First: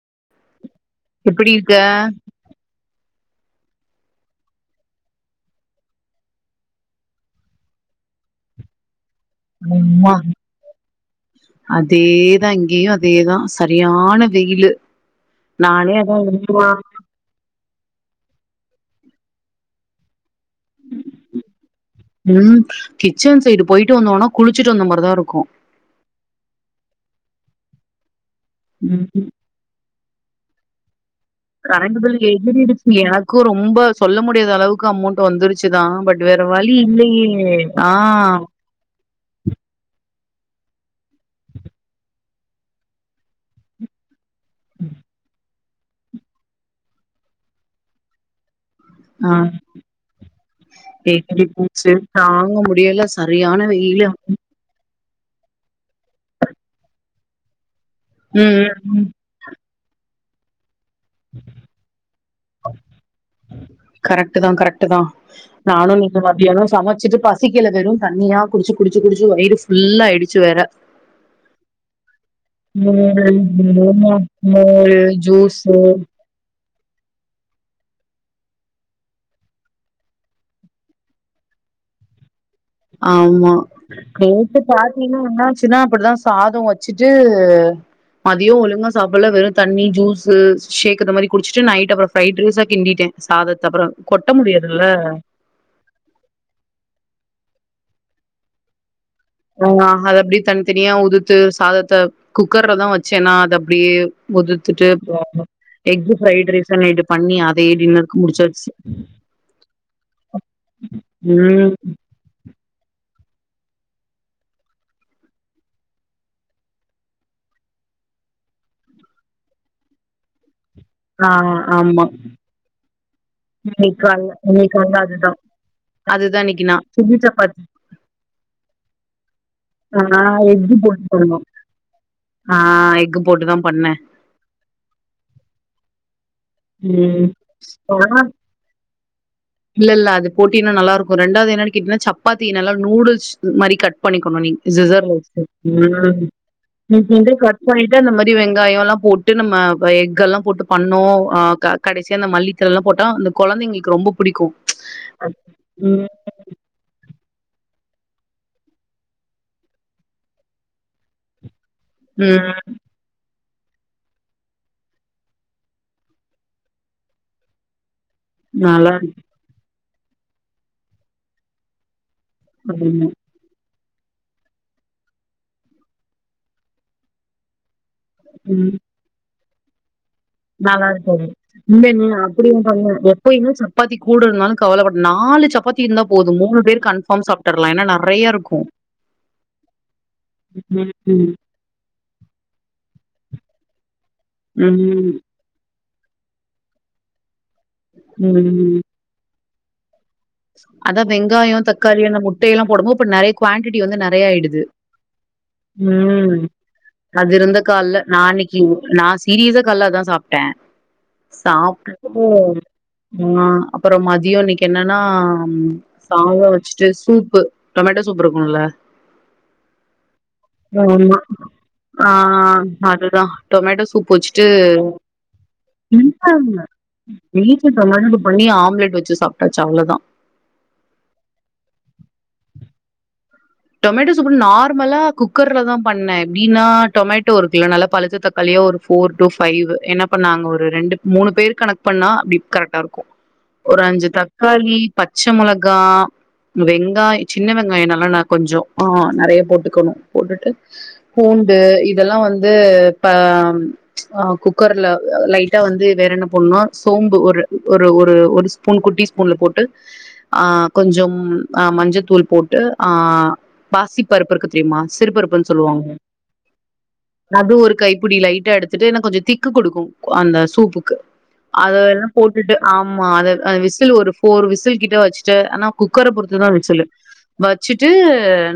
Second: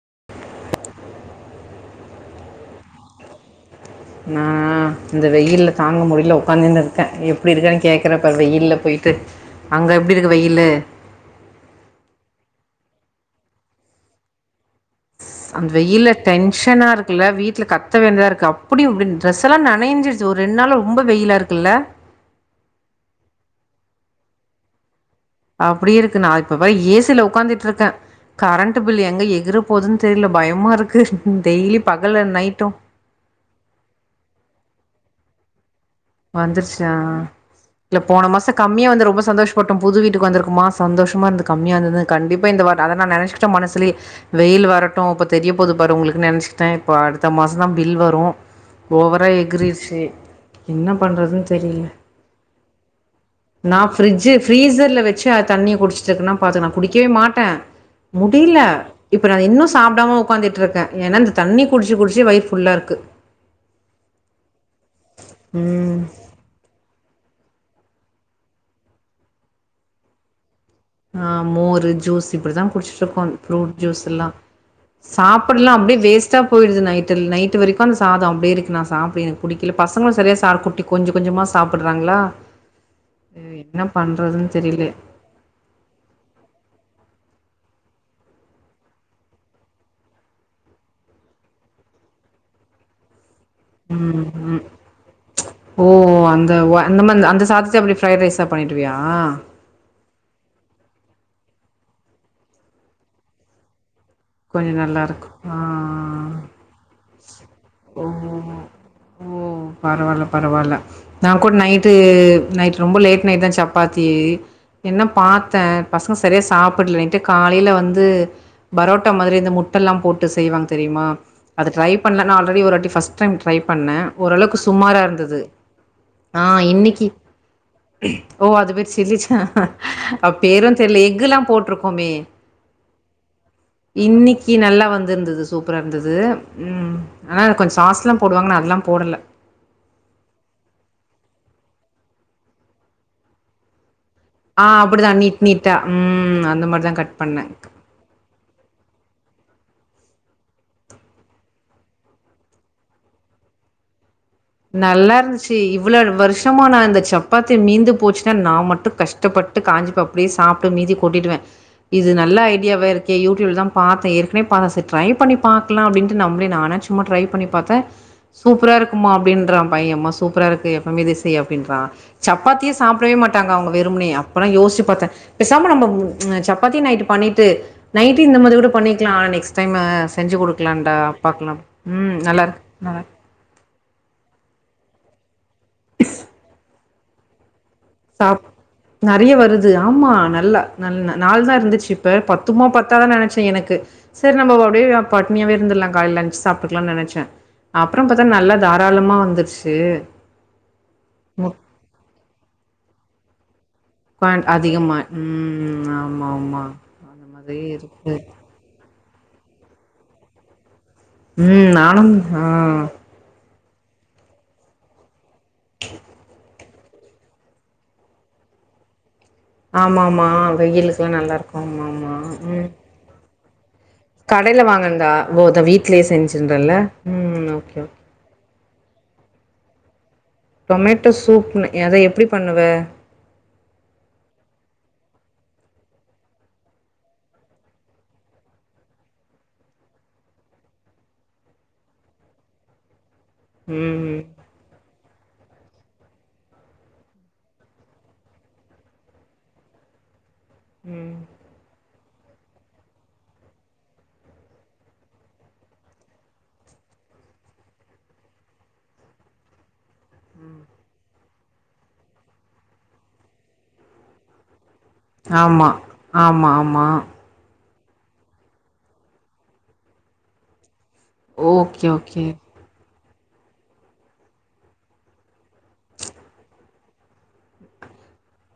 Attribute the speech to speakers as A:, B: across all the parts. A: [inaudible]
B: எப்டி இருக்க
A: நா இந்த வெயில்ல தாங்க முடில உக்காந்துன்னுருக்கே எப்டி இருக்கன்னு கேக்குற பாரு வெயில்ல போயி
B: அம்மா அதேதா இங்கேயு அதேதான் சரியான வெயிலு
A: ஸ் அந்
B: நானே
A: வெயில்ல
B: அதா என்னமா
A: டென்ஷனா இருக்குல்ல வீட் ல‌ கத்த வேண்ட்தா இருக்கு அப்டி வின்‌ டிரஸ் எல்லாம் நனைஞ்சிரு
B: உம் கிச்சன் சைடு போயி ட்டு வந்தோனா குளிச்சுட்டு வந்த மாரிதான் இருக்
A: அப்டி இருக்கு நா இப்ப வ ஏ சில உட்காந்துட்டு இருக் க்க கரண்ட் பில் எங்க
B: ம்
A: எகுர போதுன்னு தெரில பயமா இருக் க்குஹ்
B: கரண்ட்டு பில் எகிரிருச்சு எனக்கு ரொம்ப சொல்ல முடியாத அளவுக்கு அமொண் வந்துருச்
A: வந்துருச்சா
B: ஆ
A: இல்ல போன மாசோ கம்மியா வந்து ரொம்ப சந்தோஷப்பட்டோம் புது வீட்டுக் வந்துருக்குமா சந்தோஷமா இருந்து கம்மியா இருந்ததுனு கண்டிப்பா இந்த வாட் அதா நா நெனச்சிக்கிட்ட மனசுலயே வெயில் வரட்டோ அப்போ தெரியும் போது பாரு உங்களுக்கு நினைச்சிக்கிட்டே இப்போ அடுத்த மாசோ தா பில் வரு ஓவரா எகிரிருச்சு
B: ஏ ம்ச்சு தாங்க முடியல சரியான வெயிலு
A: குக்கர்ல வச்சு அ தண்ணிய குடிச்சிட்ருக்கனா பாத்துக்க நா குடிக்கவே மாட்டே
B: ம்
A: முடில
B: ம் ம்
A: இப்ப நா இன்னு சாப்டாம உகாந்துட்டு இருக்க ஏனா இந்த தண்ணி குடிச்சு குடிச்சு வயித் ஃபுல்லாருக்கு
B: கரெக்ட்டுதா கரெக்ட் ட்டுதா நானோ
A: ம்
B: நீங்க மத்தியானோ சமைச்சிட்டு பஸ் சிக்கல வெறும் தண்ணியா குடிச்சு குடிச்சு குடிச்சு வயிறு ஃபுல்லாயிடிச்சு வேர
A: ஆஹ் மோரு ஜூஸ் இப்படித்தான் குடிச்சட்டு இருக்கோம் ஃப்ரூட் ஜூஸ்
B: ம்.
A: எல்லாம்
B: மோரு,
A: சாப்பிடலாம்
B: ஜூஸு
A: அப்படியே வேஸ்ட்டா போயிடுது நைட்டு நைட்டு வரைக்கும் அந்த சாதம் அப்படியே இருக்கு நான் சாப்பிட குடிக்கல பசங்களும் சரியா சா குட்டி கொஞ்சம் கொஞ்சமா சாப்பிடுறாங்களா
B: ஆமா கேட்டு
A: தெரில
B: பா்த்தீன்னா என்ன ின்னா அப்படிதான் சாதம் வச்சுட்டு மதியம் ஒழுங்கா சாப்பிடலாம் வெறும் தண்ணி ஜூஸு ஷேக் இந்த மாதிரி குடிச்சிட்டு நைட் அப்புறம் ஃப்ரைட் ரைஸா கிண்டட்டேன்
A: உம் உம் ஓ அந்த அந்த அந்த ச அப்படி பிரப்ரை் ரைா பண்ணிட்டுியா
B: ஆஹ் அதது அப்படி தனித்தனியா உது து சாதத்த குக்கர்லதா வச்சேன்னா அது அப்டியே
A: கொஞ்ச
B: உதத்துட்டுகு
A: நல்லாருக்கு ஆ
B: எக்கு
A: ஆ.
B: பிரைஸ்ல்லட்டு பண்ணி அதே
A: ஓ
B: டின்னருக்கு முடிச்சசு
A: ஓ பரவால்ல, பரவால்ல. நான் கூட
B: உம்ம்
A: நைட்டு நைட் ரொம்ப லேட் நைட் தா சப்பாத்தி என்ன பாத்தே பசங்க சரியாக சாப்பிடல நைட்டு காலையில வந்து பரோட் முட்ட மாரி இந்த முட்டெல்லா போட்டு செய்வாங் தெரியுமா
B: ஆ
A: அத ட்ரை
B: ஆமா
A: பண்ணல ஆல்ரெடி ஒருவட்டி பஸ்ட் டின் டிரை பண்ண
B: இன்னைக்கு கால்ல
A: ஓரளவுக்கு
B: இன்னைக்கு கால்ல
A: சும்மாரா
B: அதுதா
A: இருந்தது
B: அதுதா
A: ஆஹ
B: இன்னைக்கு நா
A: இன்னைக்கி
B: சுஜி சப்பாத்தி
A: ஓ அது பேரு சிலி ச்ச
B: ஹா எக்
A: போட்ருக்கோமே.
B: போட்டு தா பண்னு
A: இன்னைக்கு நல்லா வந்துருந்து சூப்பரா இருந்தது உம்
B: ம்
A: ஆ கொஞ்சோ சாஸ்லா
B: ஆனா
A: போடுவாங்கள அதெல்லா போடல
B: இல்ல இல்ல அது போட்டியனா நல்லா இருக்கு ரெண்டாவதுன்னு கேட்டீங்னா சப்பாத்தி நல்லா நூடுல்ஸ் மாரி கட் ட் பன்னிகுங்க
A: ஆ அப்படிதான்
B: சிஸ்ஸர்ல
A: நீட் நீட்டா ம் அந்த மாரிதான்
B: [unintelligible]
A: பண்ணே
B: கட் பன்னிடே வெங்காயோல்லா பொட்டு நம்ம எக் எல்லாம போட்டு பண்ணோம் கடைசியா அந்த மல்லித்த எல்லாம போட்டா அந்த கொழந்தைங்களுக்கு ரொம்ப புடிக்கு
A: நல்லாருந்துச்சு
B: ம்
A: இவ்ளோவு வருஷமோ நா இந்த சப் சப்பாத்தி மீந்து போச்சுன்னா நா மட்டு கஷ்டப்பட்டு காஞ்சிப்ப அப்டியே சாப்பிட்டு மீந்தி கொட்டிடுவே இது நல்ல
B: ம்
A: ஐடியாவெ இருக்கே யூ தான் பேன் ஏற்கனவே ட்ரை பண்ணி பாக்கலான் அப்படின்ட்டு நம்மள நச்சும்மா ட்ரை பி ப பா்த்தே சூப்பரா
B: நல்லா
A: இருக்குமா றான் பையன்ம்மா சூப்பரா இருக்கு எப்பவுமே இதேசெய் அப்படின்றா சப்பாத்திய
B: இருக்கு
A: சாப்பிடவே மாட்டாங்க அவங் வெரும்னே அப்பல்லா யோசி பார்த்தே பேசாம நம்ம சப்பாத்தி நைட்டு பண்ணிட்டு நைட்டையு இந்த மாரி
B: ம்
A: கூட பண்ணிக்கலா நெக்ஸ்டு டைமே
B: நல்லா இருக்க நீ நீங்க
A: நல்லா
B: அப்டிய
A: இருக்கு
B: ப
A: நல்லா
B: எப்பயமுமே ச ப்பத்தி கூடு இருந்தாலு கவலப்படு நாலுசப்பாத் பத்தி இருந்தா போது மூணு பேர் க பம்சாப்டது
A: தா நெறைய வருது ஆமா நல்ல நல்ல
B: ம்
A: நாலு தா இருந்துச்சு இப்ப பத்துமா பத்தாதானு ச் எனக்கு சரி நம்ம அப்டியே
B: ம்
A: பட்டனியாவே இருந்துலாங் காலங் ஏஞ்சு சாட்டுக்லனு நெனச்சே அப்றோ பாத்தா நல்லா தாராளமா வந்துருச்சு தே
B: அதா வெங்காயொ தக்காளி அந்த முட் டயல்லா போடம் போ அப்ப நறைய க்வான் டிடி வந்து நறையா
A: முக்கான்
B: ஆய்டுது
A: அதிகமா ம் ஆமா
B: ம்
A: ஆமா அந்த
B: அது இருந்த
A: மாதிரி
B: கால்ல
A: இருக்கு
B: நான்னக்கி நா சீரியஸா கால்ல அதா சாப்ட்ட
A: ம் நானும்
B: சாப்ட்டுட்டு
A: ஆ
B: அ அப்பறொ மதியொ இன்னக்கி என்னா னா ம் சாதொ [unintelligible] ச்சிட்டு சூப்பு டொமேட்டோ சூப் இருக்குல்ல
A: ஆமா ஆமா வெயிலுக்குலா
B: ஆமா
A: நல்லா இருக்கு மா
B: ஆ
A: மா ம்
B: அதுதா டொமேட்டோ சூ ப்பு வெச்சுட்டு
A: கடைல வாங்கன்தா ஓ அத வீட்லயே
B: இல்ல இல்ல
A: செஞ்சுன்றல்ல ம்
B: வீட்ல
A: ஓகே ஓகே
B: [unintelligible] பண்ணி ஆம்லெட் வெச்சு சாப்ட்டா சவ்ளொதா
A: டொமேட்டோ சூப்ன அதா எப்டி பண்ணுவ
B: டொமேட்டோ சூப்புன் நார்மலா குக்கர்லதா பண்ண எப்டின்னா டொமேட்டோ இருக்குல்ல நல்லா பழுத்த தக்காளியா ஒரு ஃபோர் டு ஃபைவு என்ன பண்ணாங்க ஒரு ரெண்டு மூணு பேர் கணக் பண்ணா அப்டி கரெக்ட்டா இருக்கு ஒரு அஞ்சு
A: ம்
B: தக்காளி பச்ச மொளகா வெங்காய் சின்ன வெங்காயொ நல்லா ந கொஞ்சொ ஆ நறைய போட்டுக்கொணு போட்டுட்டு
A: ம்
B: பூண்டு இ தெல்லா வந்து இப்ப ஆ குக்கர்ல லைட்டா வந்து வேற என்ன போண்ணு சோம்பு ஒரு ஒரு ஒரு ஒரு ஸ்பூன் குட்டி ஸ்பூன்ல போட்டு ஆ கொஞ்சம் அ மஞ்சத்தூள் போட்டு அ ஆ பாசி பருப்பு இருக்கு தெரிமா சிறு பருப்புன்
A: ஆமா
B: சொல்லுவாங்க
A: ஆமா ஆமா
B: அது ஒரு கைப்புடி லைட்டா எடுத்துட்டு எனா கொஞ்சொ திக்கு குடுக்கு அந்த சூப்புக்கு அத
A: ஓகே
B: எல்லா
A: ஓகே
B: போட்டுட்டு ஆ ஆமா அத அ விசில் ஒரு ஃபோர் விசில் கிட்ட வச்ட்டு ஆனா குக்கர பொறுத்து தா விசுலு சிட்டு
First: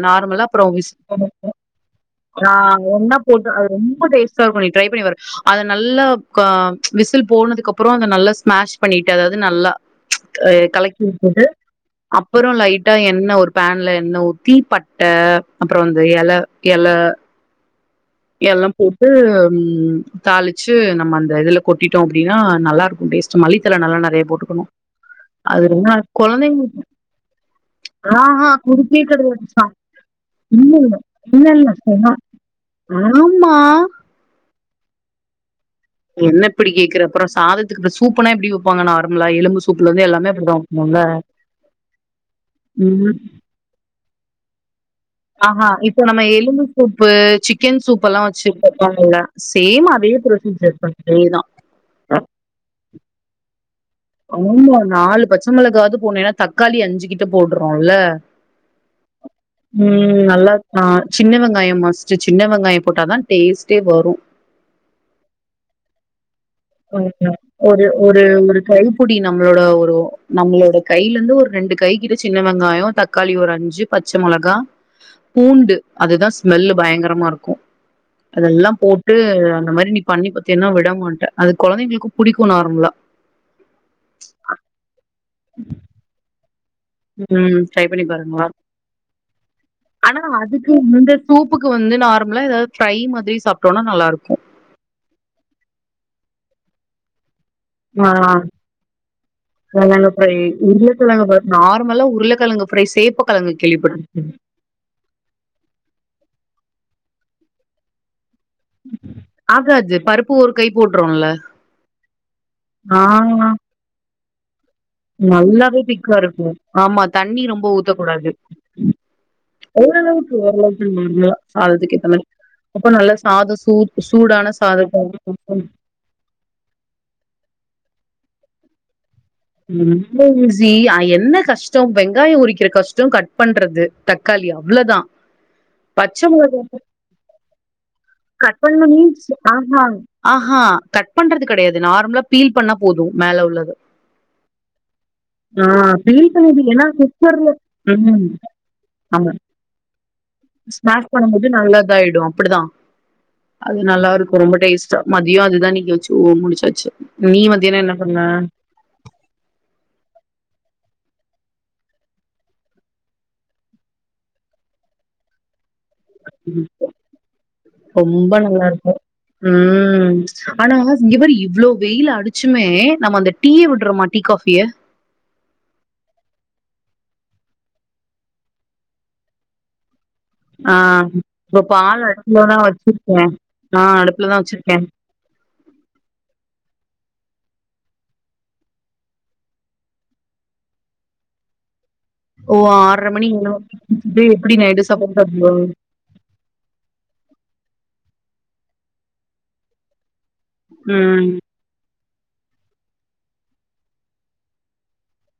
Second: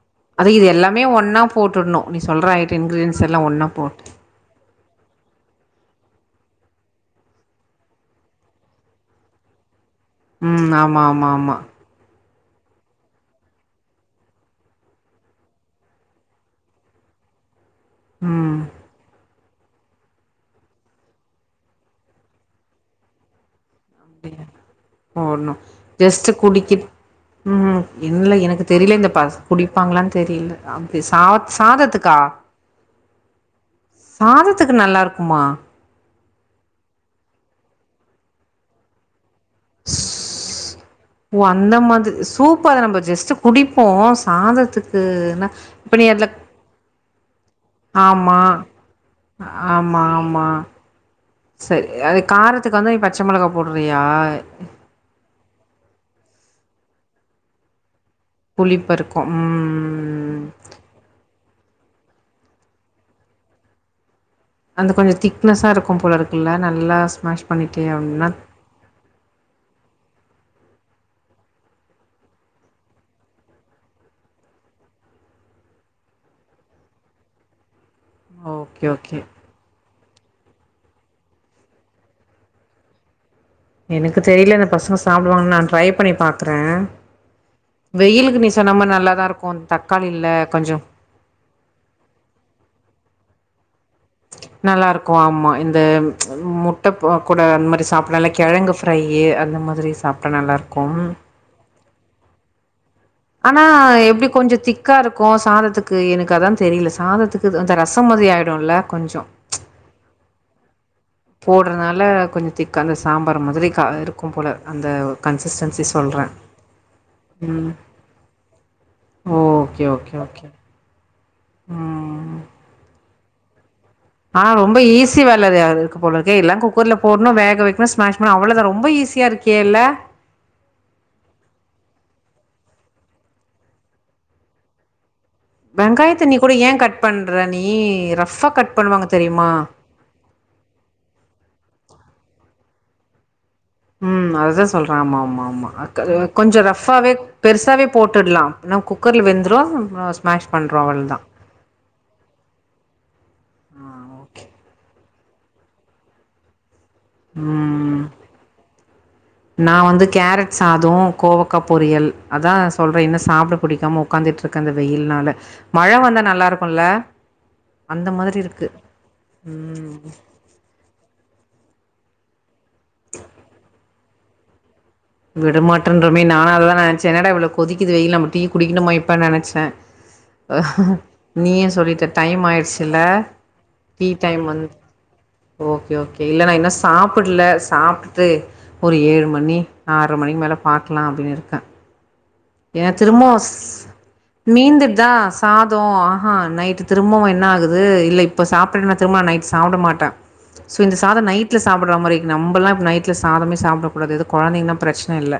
B: நார்மலா
A: அது
B: அப்புற
A: இது
B: விசில்
A: எல்லாமே ஒன்னா
B: விடணு
A: போட்டுட்ணு நீ சொல்ற
B: நா
A: ஐட்ட
B: எண்ணெ
A: இன்கிரீடியன்ஸ் எல்லா
B: போட்டு
A: ஒன்னா
B: அது
A: போட்டு
B: ரொம்ப டேஸ்ட்டா இருக்கு நீ ட்ரை பண்ணி பாரு அத நல்லா க விசில் போனதுக்கு அப்புற அத நல்லா ஸ்மாஷ் பண்ணிட்டு அதாவது நல்லா
A: ம்
B: கலக்கி
A: ஆமா ஆமா
B: உட்டுட்டு
A: ஆமா
B: அப்புற லைட்டா எண்ணெ ஒரு பேன்ல எ ண்ணெ ஊத்தி பட்ட அப்புற அந்த எல எல
A: ம்
B: எல்லா போட்டு ம் தாளிச்சு நம்ம அந்த இதுல கொட்டிட்டோ அப்டினா நல்லாருக்கு டேஸ்ட்டு மல்லி தல நல்லா நெறையா போட்டுக்கணு
A: போட்ணு
B: அதிருந்தால்
A: ஜஸ்ட்டு குடிக்கி
B: கொழந்தைங்களுக்கு
A: ம் இல்ல
B: ஆஹா
A: எனக்கு தெரில
B: குறுக்கே
A: இந்த பச
B: கிடையாதுப்பா.
A: குடிப்பாங்களான் தெரில
B: இல்ல, இல்ல.
A: அப்ப
B: இல்ல,
A: சாத்
B: இல்ல. சொன்னா
A: சாதத்துக்கா
B: ஆமா.
A: சாதத்துக்கு நல்லாருக்குமா
B: என்ன இப்பிடி கேக்குற அப்புற சாதத்துக்கு இப்ப சூப்புனா எப்படி வெப்பாங்க நார் [unintelligible] எலும்பு சூப்புல இருந்து எல்லாமே அப்படி தான் வைப்போம்யில
A: ஓ அந்த
B: ம்
A: ப்போ சாதத்துக்கு
B: ஆஹஹா இப்ப நம் எலும்பு சூப் பு சிக் சிக்கன் சூப்ப எல்லாம்
A: ஆமா
B: வச்சு கொடுப்பாங்கள சேம்
A: ஆமா
B: அதே
A: ஆமா
B: ப்ரொசீஜர் தான். அதே தான்
A: சரி அது காரத்துக்கு வந்து நீ பச்ச மொளகா போடுறியா
B: ஆமா நாலு பச்சை மொளகாவது ன்னா தக்காளி அஞ்சுகிட்டு போட்றோல்ல
A: புலி பருக்கம் ம் ம்
B: நல்லா ஆ சின்ன வெங்காயம் மஸ்ட் சின்ன வெங்காயம் போட்டாதான் டேஸ்ட்டே வரும்
A: அந்த கொஞ்சம் திக்னஸா இருக்கும் போல இருக்கு
B: ஒரு ஒரு ஒரு கைபடி நம்மளோட ஒரு நம்மளோட கையில இருந்து ஒரு ரெண்டு கை கிட்ட சின்ன வெங்காயம் தக்காளி ஒரு அஞ்சு பச்சை மொளகா பூண்டு அதுதான் ஸ்மெல்லு பயங்கரமா இருக்கும். அதெல்லாம்
A: ஓகே
B: போட்டு
A: ஓகே
B: அந்த மாரி நீ பண்ணி பாத்தின்னா விடமாட்டே அது குழந்தைங்களுக்கு பிடிக்கும் நார்மலா
A: எனக்கு தெரியல இந்த பசங்க சாப்பிடிவாங்கு நான் ட்ரை பண்ணி பாக்
B: ம் டிரைபண்ணி பாரு நல்லா
A: நீ
B: இருக்கும்
A: சொன்ன மாரி நல்லாதா இருக்கும்
B: ஆனா
A: தக்காளில
B: அதுக்கு
A: கொஞ்சோ
B: இந்த சூப்புக்கு வந்து நார்மலா ஏதாவது பிரை மாரி சப்
A: நல்லா இருக்கும் ஆமா இந்த முட்டை போ கூட அந்த மாரி
B: ஆ
A: சாப்ட்லா நல்லா கிழங்கு ஃப்பிரைய அந்த மாரி சாப்ட்டா நல்லாருக்கும்
B: மல்ல உருளை கிழங்கு ஃப்ரைசேப்
A: ஆனா எப்படி கொஞ்சம் திக்கா இருக்கும் சாதத்துக்கு எனக்கு அதான் தெரியல ச சாதத்துக்கு அந்த ரசம் மாரி ஆய
B: ஆகாது பருப்பு கை போட்றோல்ல
A: போட்றதுனால கொஞ்சம் திக்க அந்த சாம்பார்
B: ஆ
A: மாதிரி இருக்கும் கும் போல அந்த
B: நல்லாவே
A: கன்சிஸ்டன்சி
B: திக்கா
A: சொல்றே
B: இருக்கும் ஆமா தண்ணி ரொம்ப
A: ம்
B: ஊத்தக்கூடாது
A: ஓகே ஓகே
B: ஓரளவுக்கு
A: ஓகே
B: ஓரளவுக்கு நார்மலா சாதத்துக்கு ஏத்த மாரி அப்ப நல்லா சாத சூத்
A: ஆ ரொம்ப ஈசி வேல இருக்கு போல இருக்க எல்லாம் குக்கர்ல போட்ணும் வேக வைக்க [unintelligible] அவ்வள தான் ரொம்ப ஈஸி
B: ரொம்ப ஈசி என்ன கஷ்டம் வெங் வெங்காய உரிக்கிற கஷ்டம் கட் பண்றது தக்காளி அவ்வளவுதான் பச்ச
A: வெங்காயத்த நீ கூட
B: மொளகா
A: ஏ கட் பண்ற நீ ரஃப்பா
B: கட் பண்ண
A: பண்ணுவாங்க
B: மீன்ஸ்
A: தெரியுமா
B: ஆமா ஆஹா கட் பண்றது கெடையாது நார்மலா பீல் பண்ணா போது மேல உள்ளது
A: ம் அதுதா சொல்றே ஆமா ஆமா
B: ஆ
A: ஆமா அது
B: பீல்
A: கொஞ்ச
B: பண்ணிடு ஏன்னா
A: ரஃப்பாவே
B: குக்கர்ல
A: பெருசாவே
B: ம்
A: போட்டுர்லா நா குக்கர்ல வெந்துரு ஸ்மாஷ் பண்றோ
B: ஸ்மேஷ்
A: அவ்ளோதா
B: பண்ணு போது நல்லத் ஆயிடு அப்படிதா அது
A: ஆ
B: நல்லா இருக்கு
A: ஓகே
B: ரொம்ப டேஸ் ச மதியோ அதுதா இன்னிக்கு வச்சு முடிச்சாச்சு நீ மத்தியானோ என்ன
A: ம்
B: பண்ண
A: நா வந்து கேரட் சாதோ கோவக்கா பொரியல் அதா சொல்றே இன்னு சாப்ட புடிக்காம உக்காந்துட்டு இருக்கேங்கறது வெயில்னால மழை வந்தா நல்லாருக்கும்ல? அந்த
B: ரொம்ப
A: மாதிரி
B: நல்லா இருக்கு ம் ஆனா இங்க பாரு இவ்ளோ வெயில் அடிச் ச்சுமே நம்ம அந்த டீய விடுறோமா டீ காஃபிய
A: விட மாட்டோன்றமே நானு அததா நெனச்சே என்னடா இவ்ளோ கொதிக்கிது இ நம்ம டீ குடிக்கணுமா இப்ப நெனைச்சே
B: ஆ இப்ப
A: நீயு
B: பால்
A: சொல்லிட்ட டைம்
B: அடுப்புலதா
A: ஆயிட்ச்சுல
B: வச்சிருக்கே ஆ
A: டீ
B: அடுப்புலதா
A: டைம் வந்து
B: வச்சிருக்கே
A: ஓகே ஓகே இல்ல நா இன்னு சாப் புட்டல சாப்ட்டுட்டு ஒரு ஏழு மணி நா ஆர்ர மணிக்கு மேல பாக்கலா அப்டின்னு இருக்கே
B: ஓ
A: ஏ
B: ஆர்ற மணி
A: திரும்பவு
B: ஏழு மணி எப்டி நைட்டு
A: மீந்துட்தா
B: சாப்பாடு சாப்டுவ
A: சாதோ ஆஹா நைட்டு திரும்பவு என்ன ஆகுது அது இல்ல இப்ப சாப்பிடனா திரும்ப நைட் சாப்ட மாட்டே சோ இந்த சாதோ
B: ம்
A: நைட்ல சாப்புட்ற மாரி நம்பலா நைட் ல சாதமே சாப்பிட கூடாது இதே கொழந்தைங்கனா பிரச்சன இல்ல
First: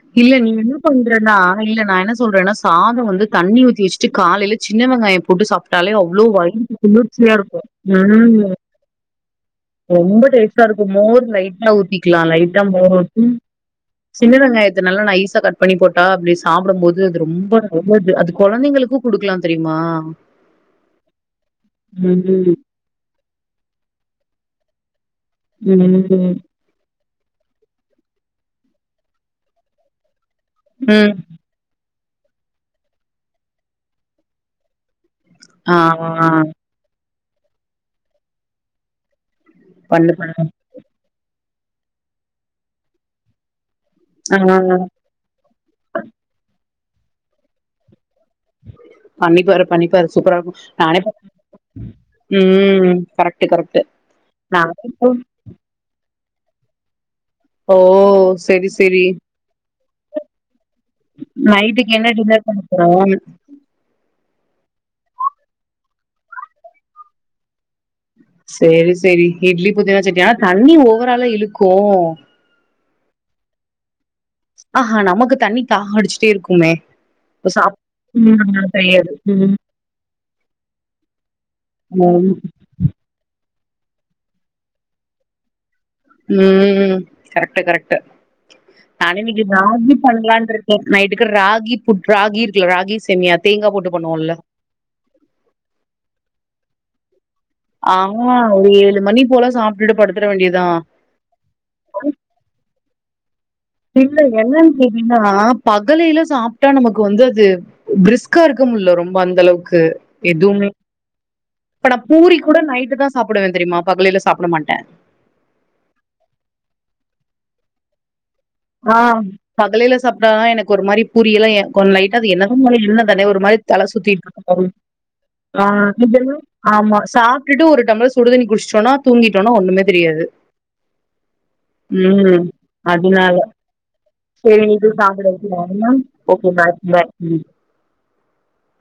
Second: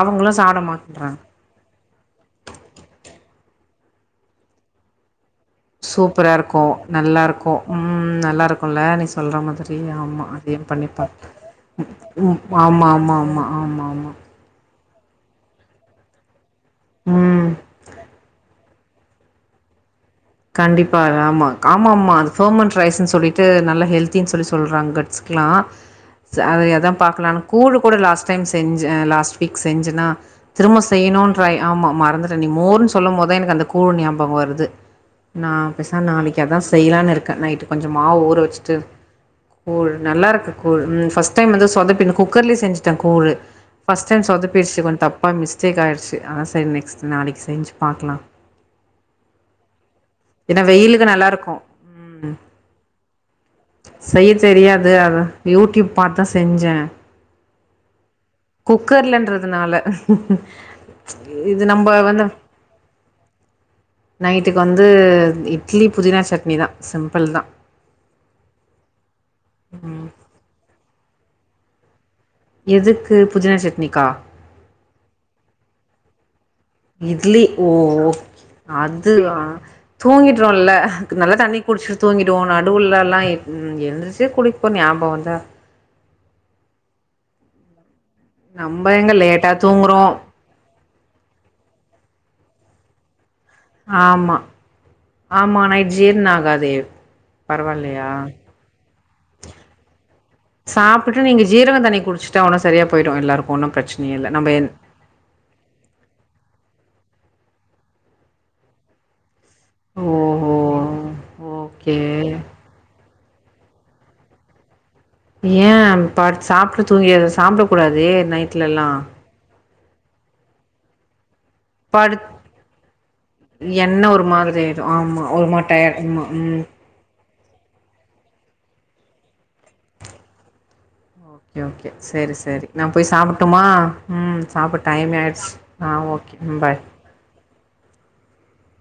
A: அவங்களு
B: இல்ல நீ
A: சாப்ட
B: என்ன
A: மாட்றாங்க
B: பண்றனா இல்ல நா என்ன சொல்றேனா சாதோ வந்து தண்ணி ஊத்தி வச்சுட்டு காலையில சின்ன வெங்காயோ போட்டு சாப்ட்டாலே அவ்ளோ
A: சூப்பரா இருக்கு
B: வயிறுக்கு
A: நல்லா
B: குளிர்ச்சியா
A: இருக்கு ம் நல்லா இருக்குல நீ சொல்ற மாதிரி
B: ரொம்ப
A: ஆமா அதையு
B: டேஸ்ட்டா இருக்கும்
A: பண்ணிப்ப
B: மோர் லைட்டா ஊத்திக்கலா
A: ம்
B: லைட்டா
A: ஆமா ஆமா ஆமா ஆமா ஆமா
B: இத நல்லா நைசா கட் பண்ணி போட்டா அப்டி சாப்டும் போது அது
A: ம்
B: ரொம்ப [unintelligible] அது கொழந்தைங்களுக் கு குடுக்கலா தெரியுமா
A: கண்டிப்பா ஆமா ஆமா ஆமா அது
B: ம்
A: ஃபோர்மண்ட் ரைஸ்ன்னு சொல்லிட்டு நல்லா ஹெல்தின் சொல்லி சொல்றாங் கட்ஸ் க்லா
B: ம்
A: ச எதா பாக்லானு கூழு கூட லாஸ்டைம் செஞ்சே லாஸ்ட் வீக் செஞ்சனா திரும்ப
B: ம்
A: செய்ணுன்றய் ஆமா மா வந்துட்ட நீ மோர்ன் சொல்லம் போதே எனக்கு அந்த கூழ் ஞாபகோ வருது நா
B: ஆ
A: பெசா நாளக்கி அதா செய்லான் இருக் க நைட்டு கொஞ்சோ மாவு ஊற வச்சுட்டு கூழ்
B: பண்ணு பண்ணு
A: நல்லாருக்கு கூழ் ம் ஃபஸ் டைம் வந்து சொதப்பிர்து குக்கர்லே செஞ்சிட்டே கூழு ஃபஸ் டைம்
B: ஆ
A: சொதப்பிர்ச்சு கொஞ் தப்பா மிஸ்டேக் ஆயிர்ச்சு ஆஹ் செரி நெக்ஸ் நாளைக் செஞ்ச் பாக்லா
B: பண்ணிப்பாரு பண்ணிப்பாரு சூப்பராருக்கு
A: ஏன்னா
B: நானே
A: வெயிலுக்கு நல்லா இருக்கு
B: [inaudible] ம் கரக்டு கரக்டு நானே [inaudible]
A: தா செஞ்சே
B: ஓ செரி செரி
A: குக்கர்லன்றதுனால இது நம்ப
B: நைட்டுக்கு என்ன டின்னர் பண்ண போற
A: நைட்டுக் வந் து இட்லி புதினா சட்னி தா சிம்ப்பிள் தா
B: சேரி சேரி இட்லி புதினா சட்னி ஆனா தண்ணி ஓ வராலா இழுக்கு
A: எதுக்கு புதினா சட்னிக்கா
B: ஆஹா நமக்கு தண்ணி தாக அடிச்சுட்டே இருக்குமே
A: இட்லி
B: இப்ப
A: ஓ
B: சாப்
A: ஓகே
B: ம் தெரியாது
A: அது ஆ
B: ம்
A: தூங்கிட்றோல்ல நல்லா தண்ணி குடிச்ட்டு
B: ம்
A: தூங்கிடுவோ நடுவ்லல்லா ம் எழுந்துருச்சு குடிப்போ ஞாபோ வந்தா
B: ம் கரெக்ட்டு கரெக்ட்டு
A: நம்ப எங்க
B: நானே இன்னிக்கு
A: லேட்டா
B: ராகி
A: தூங்குறோ
B: பண்ணலான்ருக்கே நைட்டுக்கு ராகி புட் ராகி இருக் குல்ல ராகி சேமியா தேங்கா போட்டு பண்ணுவோல்ல
A: ஆமா ஆமா நைட் ஜீர்ணோ ஆகதே
B: ஆமா ஒரு ஏழு மணி போல சாப்டுட்டு படுத்தற வேண்டியதா
A: சாப்ட்டுட்டு நீங்க ஜீரக தண்ணி குடிச்சுட்டா ஒன்னும் சரியா போயிடு எல்லாருக்
B: இல்ல என்னன் கேட்டீங்கனா பகலைல சாப்ட்டா நமக் கு வந்து அது ப்ரிஸ்க்கா இர்க்க முட்ல ரொம்ப அந்தளவுக் கு
A: ஓஹோ!
B: எதுமே ப்ப
A: ஓகே.
B: நா பூரி கூட நைட்டு தா சாப்புடுவே தெரியுமா பகலைல சாப்ட மாட்டே
A: ஏ பார் சாப்ட்டு தூங்கீர்றது சாப்ட கூடாது டே நைட்
B: ஆஹ் பகலைல சாப் ட்டா எனக் ஒரு மாரி [unintelligible] கொன்
A: படு
B: லைட்டா அது [unintelligible] இல்ல தானே ஒரு மாரி தல
A: என்ன ஒரு
B: சுத்திட்
A: மாதிரி ஆயிடும். ஆமா ஒரு மாரி டயர்ட் ஆமா. ம்.
B: [inaudible] ஆமா சாப் ட்டுட்டு ஒரு டம்ளர் சுடுதண்ணி குடிச்ட்டோன்னா தூங்கிட்டோனா ஒன்னுமே தெரியாது
A: ஓகே ஓகே சரி சரி நா போய் சாப்புட்டு
B: செரி நீ போய் சாப்டு [unintelligible] ஓகே பாய் ம்